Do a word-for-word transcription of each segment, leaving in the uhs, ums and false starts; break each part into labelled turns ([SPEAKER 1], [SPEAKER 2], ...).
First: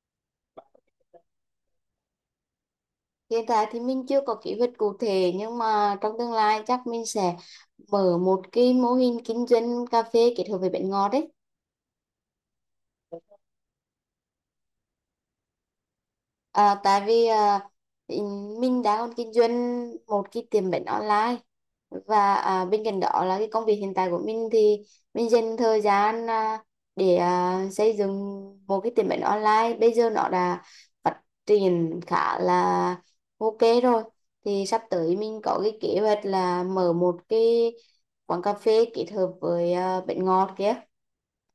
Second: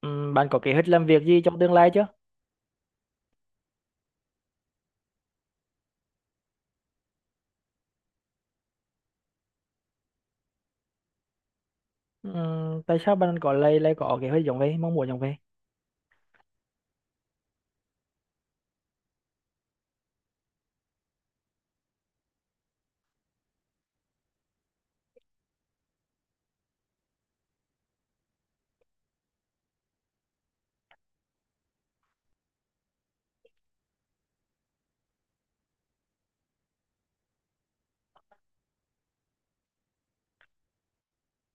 [SPEAKER 1] Ừm, bạn có kế hoạch làm việc gì trong tương lai chưa?
[SPEAKER 2] Hiện tại thì mình chưa có kế hoạch cụ thể nhưng mà trong tương lai chắc mình sẽ mở một cái mô hình kinh doanh cà phê kết hợp với bánh ngọt đấy.
[SPEAKER 1] Ừm, tại sao bạn có lại lại có kế hoạch giống vậy, mong muốn giống vậy?
[SPEAKER 2] À, tại vì à, ý- mình đã còn kinh doanh một cái tiệm bánh online và à, bên cạnh đó là cái công việc hiện tại của mình thì mình dành thời gian à, để à, xây dựng một cái tiệm bánh online, bây giờ nó đã phát triển khá là ok rồi, thì sắp tới mình có cái kế hoạch là mở một cái quán cà phê kết hợp với à, bánh ngọt kia.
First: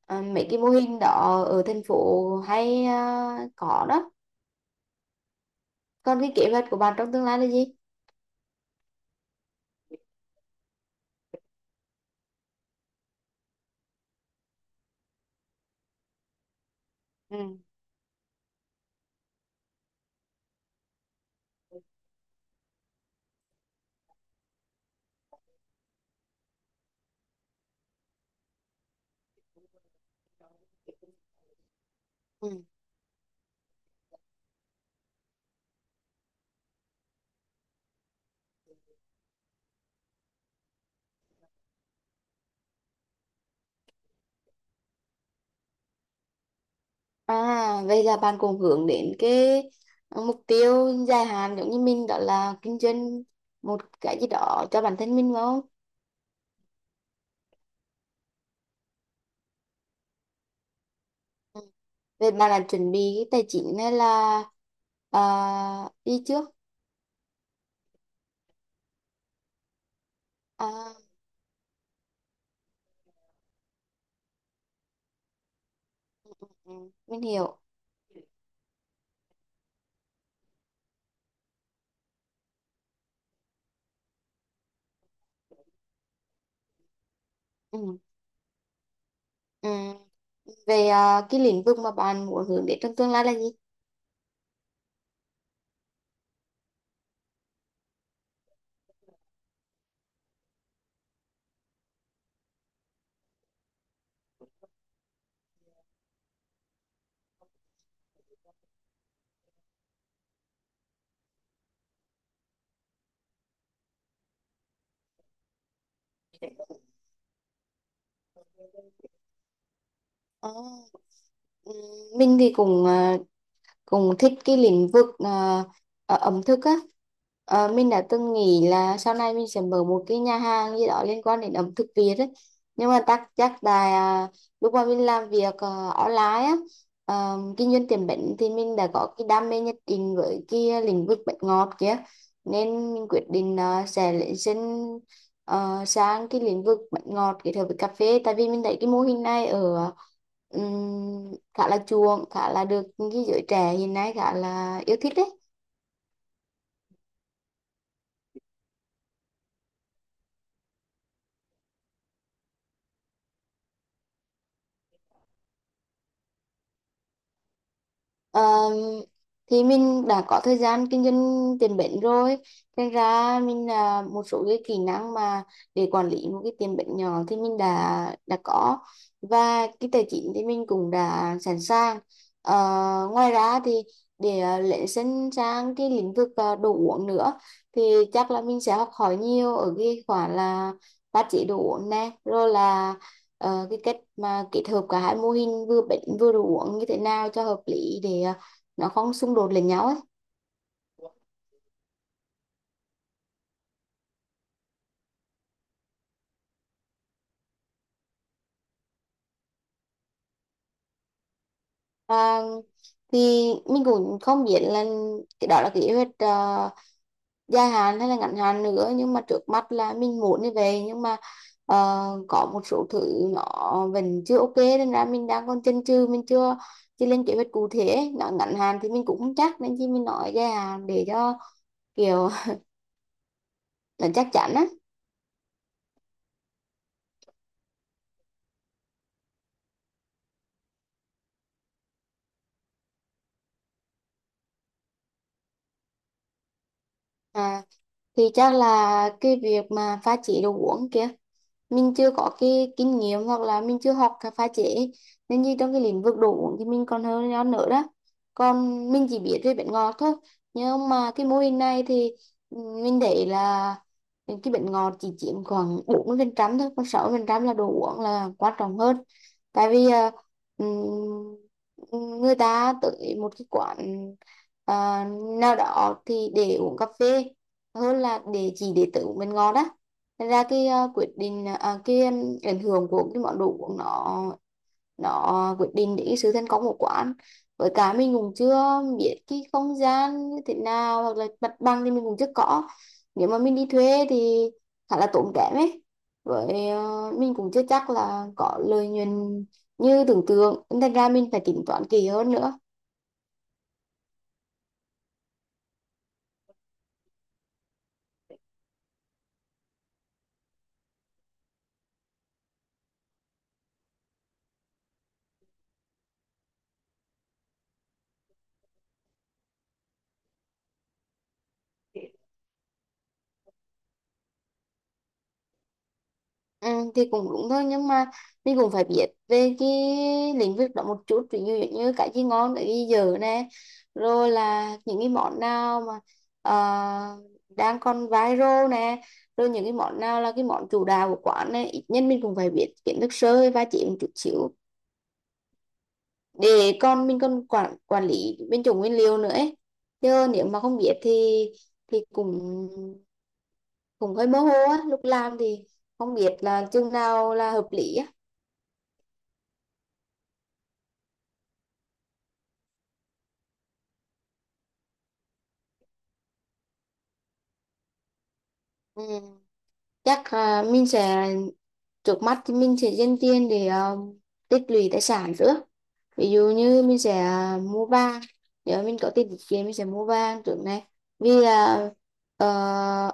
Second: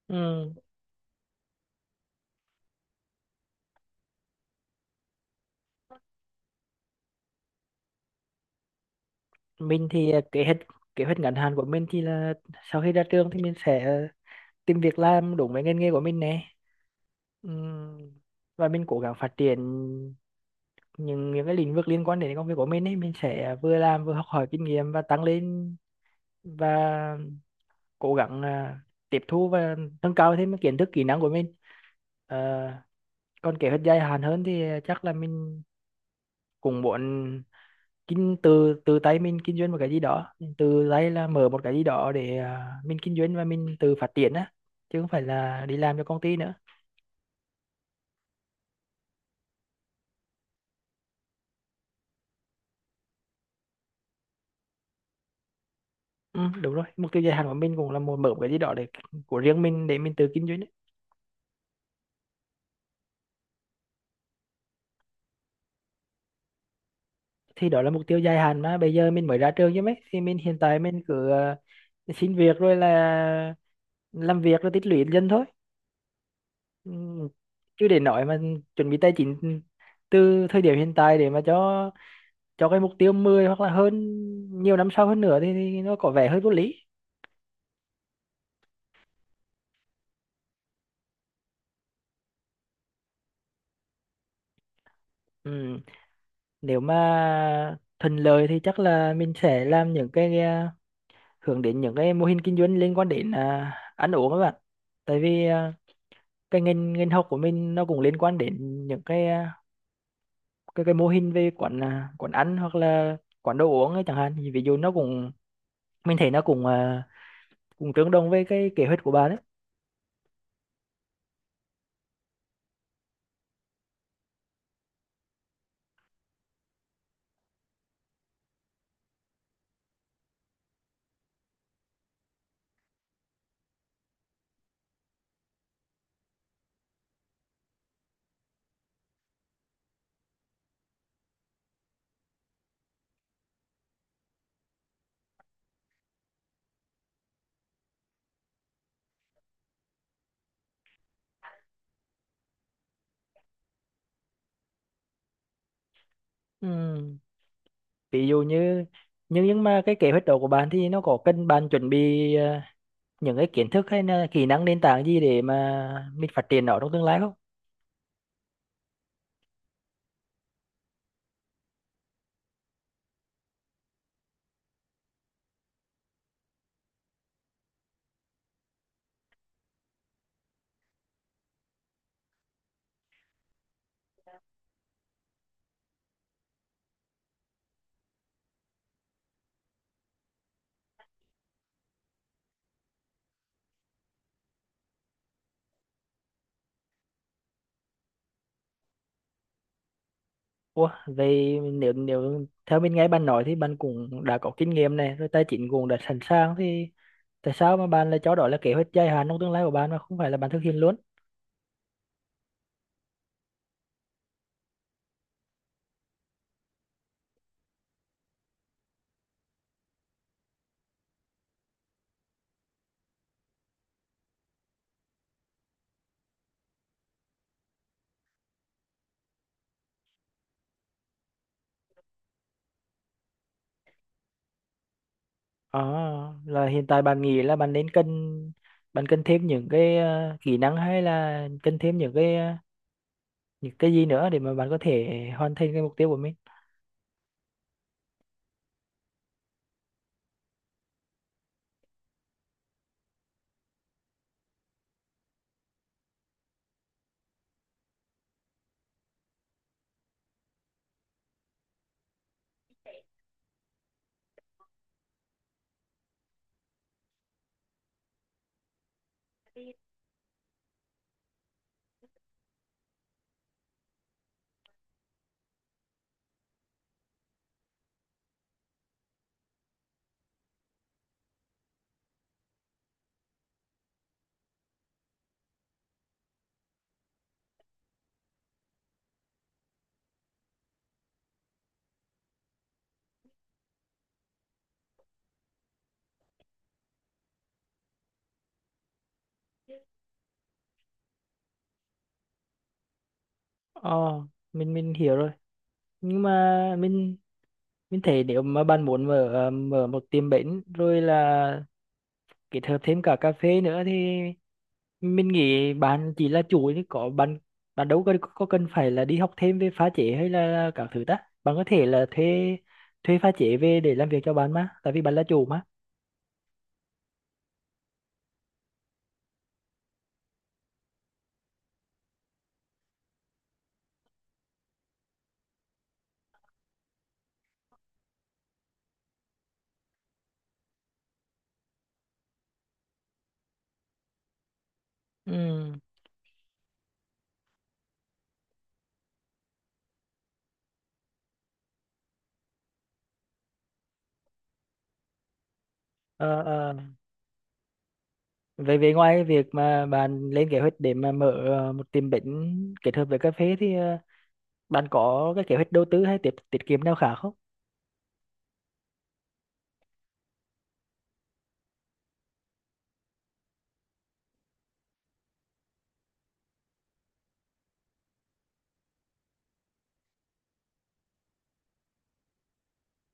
[SPEAKER 2] À, mấy
[SPEAKER 1] Ừm,
[SPEAKER 2] cái mô hình đó ở thành phố hay à, có đó. Còn cái kế hoạch của bạn trong tương lai là gì?
[SPEAKER 1] mình thì ờ, kế hoạch kế hoạch ngắn hạn của mình thì là sau khi ra trường thì mình sẽ ờ, tìm việc làm đúng với ngành nghề của mình nè.
[SPEAKER 2] Ừ.
[SPEAKER 1] Ừm, và mình cố gắng phát triển những những cái lĩnh vực liên quan đến công việc của mình ấy, mình sẽ vừa làm vừa học hỏi kinh nghiệm và tăng lên và cố gắng à, tiếp thu và nâng cao thêm cái kiến thức kỹ năng của mình. Ờ,
[SPEAKER 2] Ừ.
[SPEAKER 1] còn kế hoạch dài hạn hơn thì chắc là mình cũng muốn kinh từ từ tay mình kinh doanh một cái gì đó từ tay, là mở một cái gì đó để à, mình kinh doanh và mình tự phát triển á, chứ không phải là đi làm cho công ty nữa.
[SPEAKER 2] À, vậy là bạn cũng hướng đến cái mục tiêu dài hạn giống như mình, đó là kinh doanh một cái gì đó cho bản thân mình phải không?
[SPEAKER 1] Ừ, đúng rồi, mục tiêu dài hạn của mình cũng là muốn mở một cái gì đó để của riêng mình để mình tự kinh doanh ấy.
[SPEAKER 2] Ừ. Vậy bạn là chuẩn bị cái tài chính hay là à, đi trước?
[SPEAKER 1] Thì đó là mục tiêu dài hạn mà bây giờ mình mới ra trường chứ mấy, thì mình hiện tại
[SPEAKER 2] À,
[SPEAKER 1] mình cứ à, xin việc rồi là làm việc rồi tích lũy dần thôi.
[SPEAKER 2] ừ,
[SPEAKER 1] Ừ,
[SPEAKER 2] mình hiểu.
[SPEAKER 1] chứ để nói mà chuẩn bị tài chính từ thời điểm hiện tại để mà cho cho cái mục tiêu mười hoặc là hơn nhiều năm sau hơn nữa thì, thì nó có vẻ hơi vô lý.
[SPEAKER 2] Ừ. Ừ. Về à, cái lĩnh vực mà bạn muốn hướng đến trong tương lai là gì?
[SPEAKER 1] Ừ. Nếu mà thuận lợi thì chắc là mình sẽ làm những cái à, hướng đến những cái mô hình kinh doanh liên quan đến à, ăn uống các bạn, tại vì à, cái ngành ngành học của mình nó cũng liên quan đến những cái à, cái cái mô hình về quán à, quán ăn hoặc là quán đồ uống ấy chẳng hạn. Thì ví dụ nó cũng, mình thấy nó cũng à, cũng tương đồng với cái kế hoạch của bạn đấy.
[SPEAKER 2] À, ừ, mình thì cũng à, cùng thích cái lĩnh vực à, à, ẩm thực á. Ờ, mình đã từng nghĩ là sau này mình sẽ mở một cái nhà hàng gì đó liên quan đến ẩm thực Việt ấy. Nhưng mà chắc chắc là à, lúc mà mình làm việc ờ, online á, ờ, kinh doanh tiệm bánh thì mình đã có cái đam mê nhất định với cái lĩnh vực bánh ngọt kia, nên mình quyết định ờ, sẽ lấy xin ờ, sang cái lĩnh vực bánh ngọt kết hợp với cà phê, tại vì mình thấy cái mô hình này ở ừm, khá là chuộng, khá là được cái giới trẻ hiện nay khá là yêu thích đấy.
[SPEAKER 1] Ừ. Ví dụ như, nhưng nhưng mà cái kế hoạch đó của bạn thì nó có cần bạn chuẩn bị ờ, những cái kiến thức hay là kỹ năng nền tảng gì để mà mình phát triển nó trong tương lai không?
[SPEAKER 2] Ờ, thì mình đã có thời gian kinh doanh tiền bẩn rồi nên ra mình là một số cái kỹ năng mà để quản lý một cái tiền bẩn nhỏ thì mình đã đã có, và cái tài chính thì mình cũng đã sẵn sàng. Ờ, ngoài ra thì để ờ, lấy sân sang cái lĩnh vực ờ, đồ uống nữa thì chắc là mình sẽ học hỏi nhiều ở cái khoản là pha chế đồ uống nè, rồi là ờ, cái cách mà kết hợp cả hai mô hình vừa bệnh vừa đồ uống như thế nào cho hợp lý để ờ, nó không xung đột lẫn nhau ấy.
[SPEAKER 1] Ủa, vậy nếu nếu theo mình nghe bạn nói thì bạn cũng đã có kinh nghiệm này rồi, tài chính cũng đã sẵn sàng, thì tại sao mà bạn lại cho đó là kế hoạch dài hạn trong tương lai của bạn mà không phải là bạn thực hiện luôn?
[SPEAKER 2] Và thì mình cũng không biết là cái đó là kế hoạch ờ, dài hạn hay là ngắn hạn nữa, nhưng mà trước mắt là mình muốn như vậy, nhưng mà ờ, có một số thứ nó vẫn chưa ok nên ra mình đang còn chần chừ, mình chưa chưa lên kế hoạch cụ thể ấy. Nó ngắn hạn thì mình cũng không chắc nên chỉ mình nói dài hạn để cho kiểu nó chắc chắn á.
[SPEAKER 1] À, là hiện tại bạn nghĩ là bạn nên cần bạn cần thêm những cái ờ, kỹ năng hay là cần thêm những cái ờ, những cái gì nữa để mà bạn có thể hoàn thành cái mục tiêu của mình?
[SPEAKER 2] À, thì chắc là cái việc mà pha chế đồ uống kia mình chưa có cái kinh nghiệm, hoặc là mình chưa học cái pha chế, nên như trong cái lĩnh vực đồ uống thì mình còn hơn nhau nữa đó, còn mình chỉ biết về bánh ngọt thôi. Nhưng mà cái mô hình này thì ừ, mình thấy là cái bánh ngọt chỉ chiếm khoảng bốn mươi phần trăm thôi, còn sáu mươi phần trăm là đồ uống là quan trọng hơn, tại vì à, ừm, người ta tới một cái quán à, nào đó thì để uống cà phê hơn là để chỉ để tự uống bánh ngọt đó. Thật ra cái ờ, quyết định ờ, à, cái ừm, ảnh hưởng của cái món đồ uống nó nó quyết định đến cái sự thành công của quán, với cả mình cũng chưa biết cái không gian như thế nào, hoặc là mặt bằng thì mình cũng chưa có, nếu mà mình đi thuê thì khá là tốn kém ấy, với ờ, mình cũng chưa chắc là có lợi nhuận như tưởng tượng nên thành ra mình phải tính toán kỹ hơn nữa.
[SPEAKER 1] Ờ, mình mình hiểu rồi. Nhưng mà mình mình thấy nếu mà bạn muốn mở ờ, mở một tiệm bánh rồi là kết hợp thêm cả cà phê nữa thì mình nghĩ bạn chỉ là chủ, chứ có bạn bạn đâu có có cần phải là đi học thêm về pha chế hay là các thứ ta. Bạn có thể là thuê thuê pha chế về để làm việc cho bạn mà, tại vì bạn là chủ mà.
[SPEAKER 2] Ừ, thì cũng đúng thôi, nhưng mà mình cũng phải biết về cái lĩnh vực đó một chút, ví dụ như cái gì ngon, cái gì dở nè, rồi là những cái món nào mà ờ, đang còn viral nè, rồi những cái món nào là cái món chủ đạo của quán nè, ít nhất mình cũng phải biết kiến thức sơ và chỉ một chút xíu
[SPEAKER 1] Ừ.
[SPEAKER 2] để con mình còn quản quản lý bên chủ nguyên liệu nữa ấy. Chứ nếu mà không biết thì thì cũng cũng hơi mơ hồ á, lúc làm thì không biết
[SPEAKER 1] Ờ,
[SPEAKER 2] là
[SPEAKER 1] ờ.
[SPEAKER 2] chừng nào là hợp lý á.
[SPEAKER 1] Về, về ngoài việc mà bạn lên kế hoạch để mà mở ờ, một tiệm bánh kết hợp với cà phê thì ờ, bạn có cái kế hoạch đầu tư hay tiết tiết kiệm nào khác không?
[SPEAKER 2] Ừ. Chắc à, mình sẽ, trước mắt thì mình sẽ dành tiền để à, tích lũy tài sản trước, ví dụ như mình sẽ à, mua vàng, nếu mình có tiền tiết kiệm mình sẽ mua vàng trước này, vì à, ờ,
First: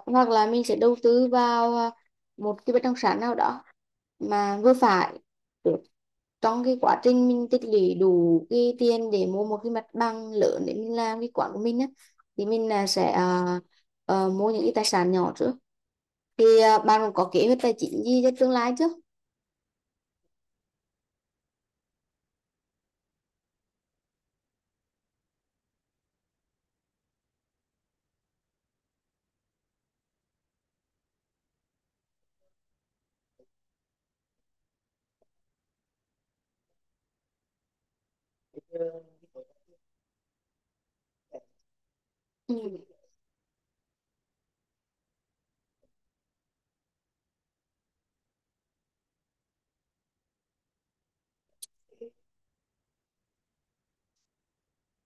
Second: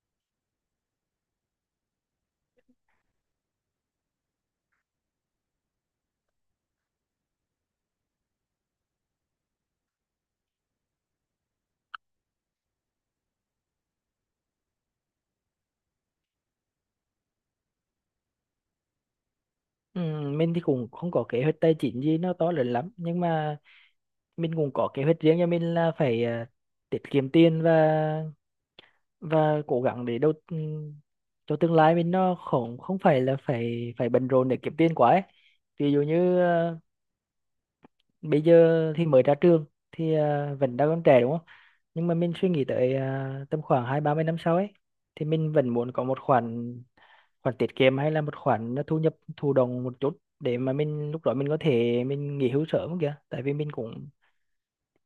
[SPEAKER 2] hoặc là mình sẽ đầu tư vào à, một cái bất động sản nào đó mà vừa phải được, trong cái quá trình mình tích lũy đủ cái tiền để mua một cái mặt bằng lớn để mình làm cái quán của mình á, thì mình là sẽ à, ờ, mua những cái tài sản nhỏ trước. Thì à, bạn cũng có kế hoạch tài chính gì cho tương lai chứ?
[SPEAKER 1] Ừ, mình thì cũng không có kế hoạch tài chính gì nó to lớn lắm, nhưng mà mình cũng có kế hoạch riêng cho mình là phải à, tiết kiệm tiền và và cố gắng để đầu ừm, cho tương lai mình nó không không phải là phải phải bận rộn để kiếm tiền quá ấy. Ví dụ như ờ, bây giờ thì mới ra trường thì à, vẫn đang còn trẻ đúng không, nhưng mà mình suy
[SPEAKER 2] Ừ.
[SPEAKER 1] nghĩ tới à, tầm khoảng hai ba mươi năm sau ấy, thì mình vẫn muốn có một khoản, khoản tiết kiệm hay là một khoản à, thu nhập thụ động một chút để mà mình lúc đó mình có thể mình nghỉ hưu sớm kìa, tại vì mình cũng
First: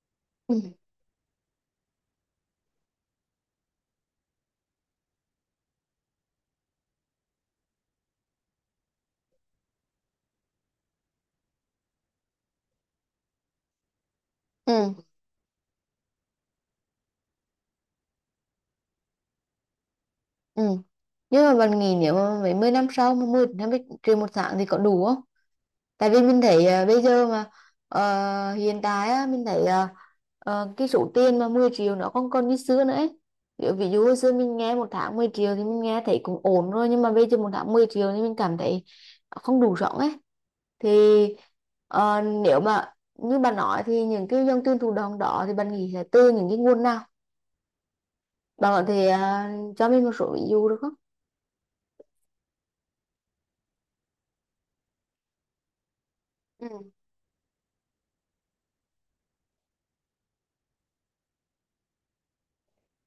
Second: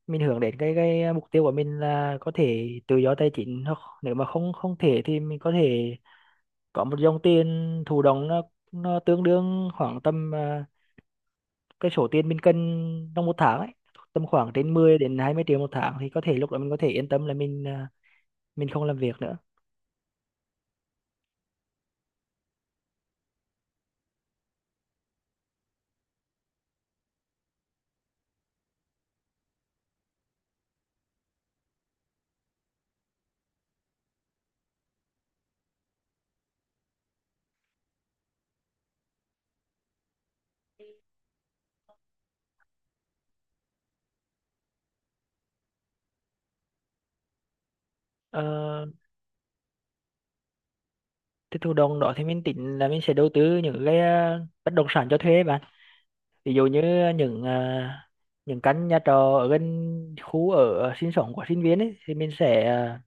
[SPEAKER 1] mình hướng đến
[SPEAKER 2] Ừ.
[SPEAKER 1] cái cái mục tiêu của mình là có thể tự do tài chính, hoặc nếu mà không không thể thì mình có thể có một dòng tiền thụ động, nó nó tương đương khoảng tầm à, cái số tiền mình cần trong một tháng ấy, tầm khoảng trên
[SPEAKER 2] Ừ.
[SPEAKER 1] mười đến hai mươi triệu một tháng thì có thể lúc đó mình có thể yên tâm là mình à, mình không làm việc nữa.
[SPEAKER 2] Ừ. Nhưng mà bạn nghĩ nếu mà mấy mươi năm sau mà mười năm mươi triệu một tháng thì có đủ không, tại vì mình thấy ờ, bây giờ mà ờ, hiện tại á, mình thấy ờ, ờ, cái số tiền mà mười triệu nó không còn như xưa nữa ấy. Kiểu ví dụ hồi xưa mình nghe một tháng mười triệu thì mình nghe thấy cũng ổn rồi, nhưng mà bây giờ một tháng mười triệu thì mình cảm thấy không đủ sống ấy. Thì ờ, nếu mà như bạn nói thì những cái dòng tiền thụ động đó thì bạn nghĩ là từ những cái nguồn nào? Bạn có
[SPEAKER 1] Ờ,
[SPEAKER 2] thể à, cho mình một số ví dụ được không?
[SPEAKER 1] cái thụ động đó thì mình tính là mình sẽ đầu tư những cái à, bất động sản cho thuê bạn, ví dụ
[SPEAKER 2] Ừ.
[SPEAKER 1] như những à, những căn nhà trọ ở gần khu ở sinh sống của sinh viên ấy, thì mình sẽ à,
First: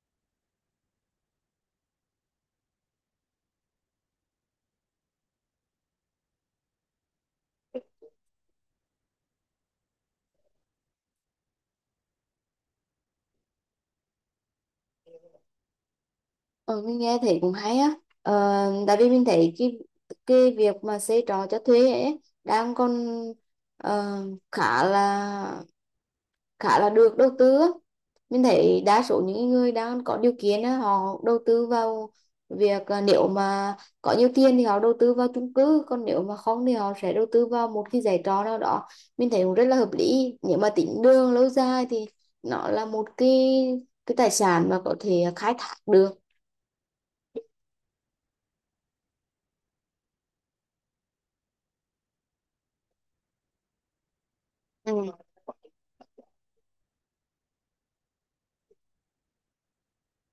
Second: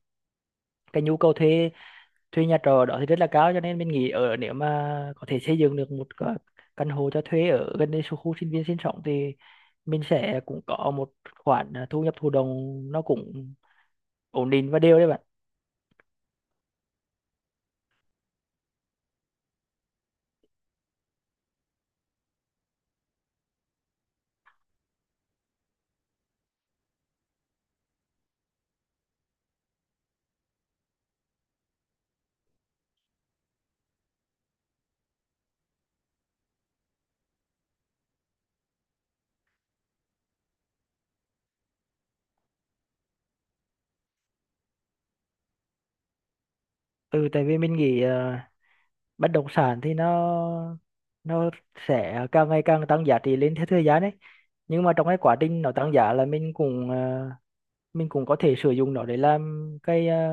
[SPEAKER 1] cái nhu cầu thuê, thuê nhà trọ đó thì rất là cao, cho nên mình nghĩ ở nếu mà có thể xây dựng được một cái căn hộ cho thuê ở gần đây số khu sinh viên sinh sống thì mình sẽ cũng có một khoản à, thu nhập thụ động, nó cũng ổn định và đều đấy bạn.
[SPEAKER 2] Ừ, mình nghe thấy cũng hay á. Ờ, tại vì mình thấy cái cái việc mà xây trọ cho thuê ấy đang còn ờ, khá là khá là được đầu tư á. Mình thấy đa số những người đang có điều kiện á, họ đầu tư vào việc à, nếu mà có nhiều tiền thì họ đầu tư vào chung cư, còn nếu mà không thì họ sẽ đầu tư vào một cái giải trọ nào đó. Mình thấy cũng rất là hợp lý, nếu mà tính đường lâu dài thì nó là một cái cái tài sản mà có thể khai thác được.
[SPEAKER 1] Ừ, tại vì mình nghĩ à, bất động sản thì nó nó sẽ càng ngày càng tăng giá trị lên theo thời gian đấy, nhưng mà trong cái
[SPEAKER 2] Ừ.
[SPEAKER 1] quá trình nó tăng giá là mình cũng à, mình cũng có thể sử dụng nó để làm cái à,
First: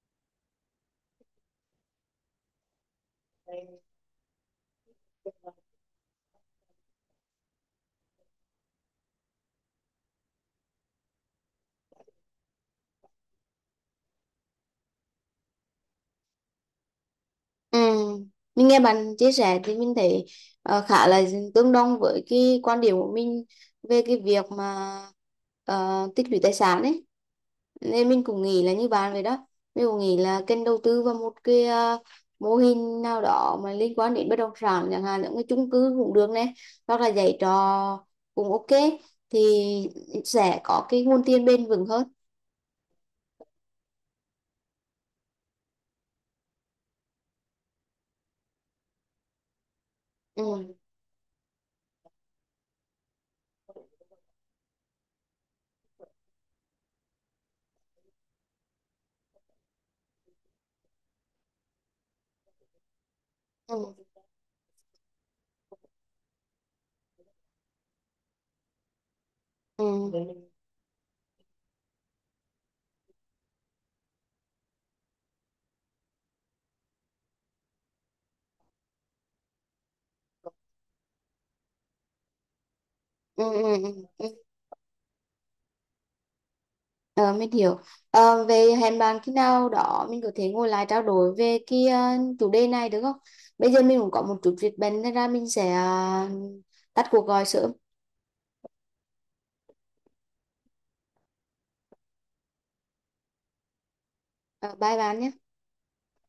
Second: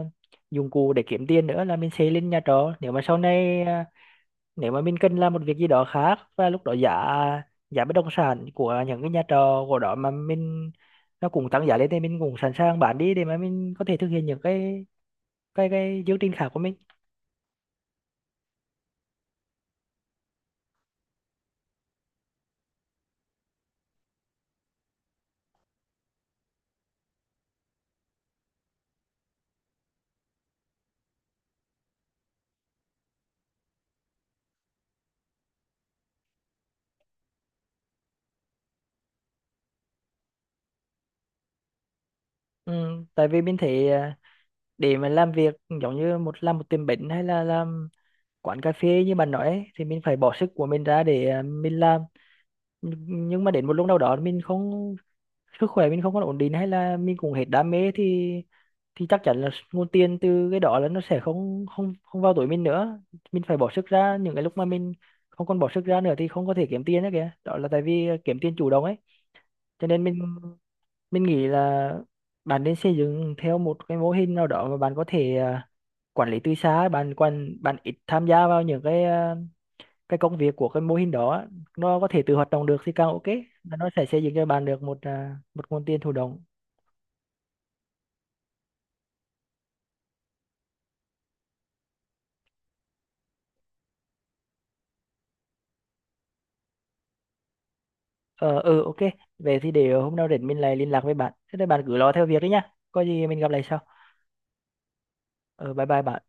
[SPEAKER 1] dụng cụ để kiếm tiền nữa, là mình xây lên nhà trọ. Nếu mà sau này à, nếu mà mình cần làm một việc gì đó khác và lúc đó giá giá bất động sản của những cái nhà trọ của đó mà mình, nó cũng tăng giá lên, thì mình cũng sẵn sàng bán đi để mà mình có thể thực hiện những cái cái cái chương trình khác của mình.
[SPEAKER 2] Ừ. Mình nghe bạn chia sẻ thì mình thấy ờ, khá là tương đồng với cái quan điểm của mình về cái việc mà ờ, tích lũy tài sản ấy. Nên mình cũng nghĩ là như bạn vậy đó. Mình cũng nghĩ là kênh đầu tư vào một cái ờ, mô hình nào đó mà liên quan đến bất động sản, chẳng hạn những cái chung cư cũng được này, hoặc là dạy trò cũng ok, thì sẽ có cái nguồn tiền bền vững hơn.
[SPEAKER 1] Ừ, tại vì mình thấy à, để mà làm việc giống như một làm một tiệm bánh hay là làm quán cà phê như bạn nói ấy, thì mình phải bỏ sức của
[SPEAKER 2] Ừ.
[SPEAKER 1] mình ra để à, mình làm, nhưng nhưng mà đến một lúc nào đó mình không, sức khỏe mình không còn ổn định hay là mình cũng hết đam mê thì thì chắc chắn là nguồn tiền từ cái đó là nó sẽ không không không vào túi mình nữa, mình phải bỏ sức
[SPEAKER 2] Ừ.
[SPEAKER 1] ra. Những cái lúc mà mình không còn bỏ sức ra nữa thì không có thể kiếm tiền nữa kìa, đó là tại vì ờ, kiếm tiền chủ động ấy, cho nên
[SPEAKER 2] Ừ.
[SPEAKER 1] mình
[SPEAKER 2] Ừ.
[SPEAKER 1] mình nghĩ là bạn nên xây dựng theo một cái mô hình nào đó mà bạn có thể à, quản lý từ xa, bạn quan bạn ít tham gia vào những cái à, cái công việc của cái mô hình đó á. Nó có thể tự hoạt động được thì càng ok.
[SPEAKER 2] Ừ.
[SPEAKER 1] Và nó sẽ
[SPEAKER 2] Ừ.
[SPEAKER 1] xây dựng
[SPEAKER 2] Ừ.
[SPEAKER 1] cho bạn được một à, một nguồn tiền thụ động.
[SPEAKER 2] Ờ, mình hiểu. Ờ, về hẹn bạn khi nào đó mình có thể ngồi lại trao đổi về cái ờ, chủ đề này được không? Bây giờ mình cũng có một chút việc bận nên ra mình sẽ ờ, tắt cuộc gọi sớm.
[SPEAKER 1] Ờ, ừ, ok. Về thì để hôm nào rảnh mình lại liên lạc với bạn. Thế thì bạn cứ lo theo việc đấy nhá. Có gì mình gặp lại sau.
[SPEAKER 2] Ờ, bye bạn nhé.
[SPEAKER 1] Ờ, bye bye bạn.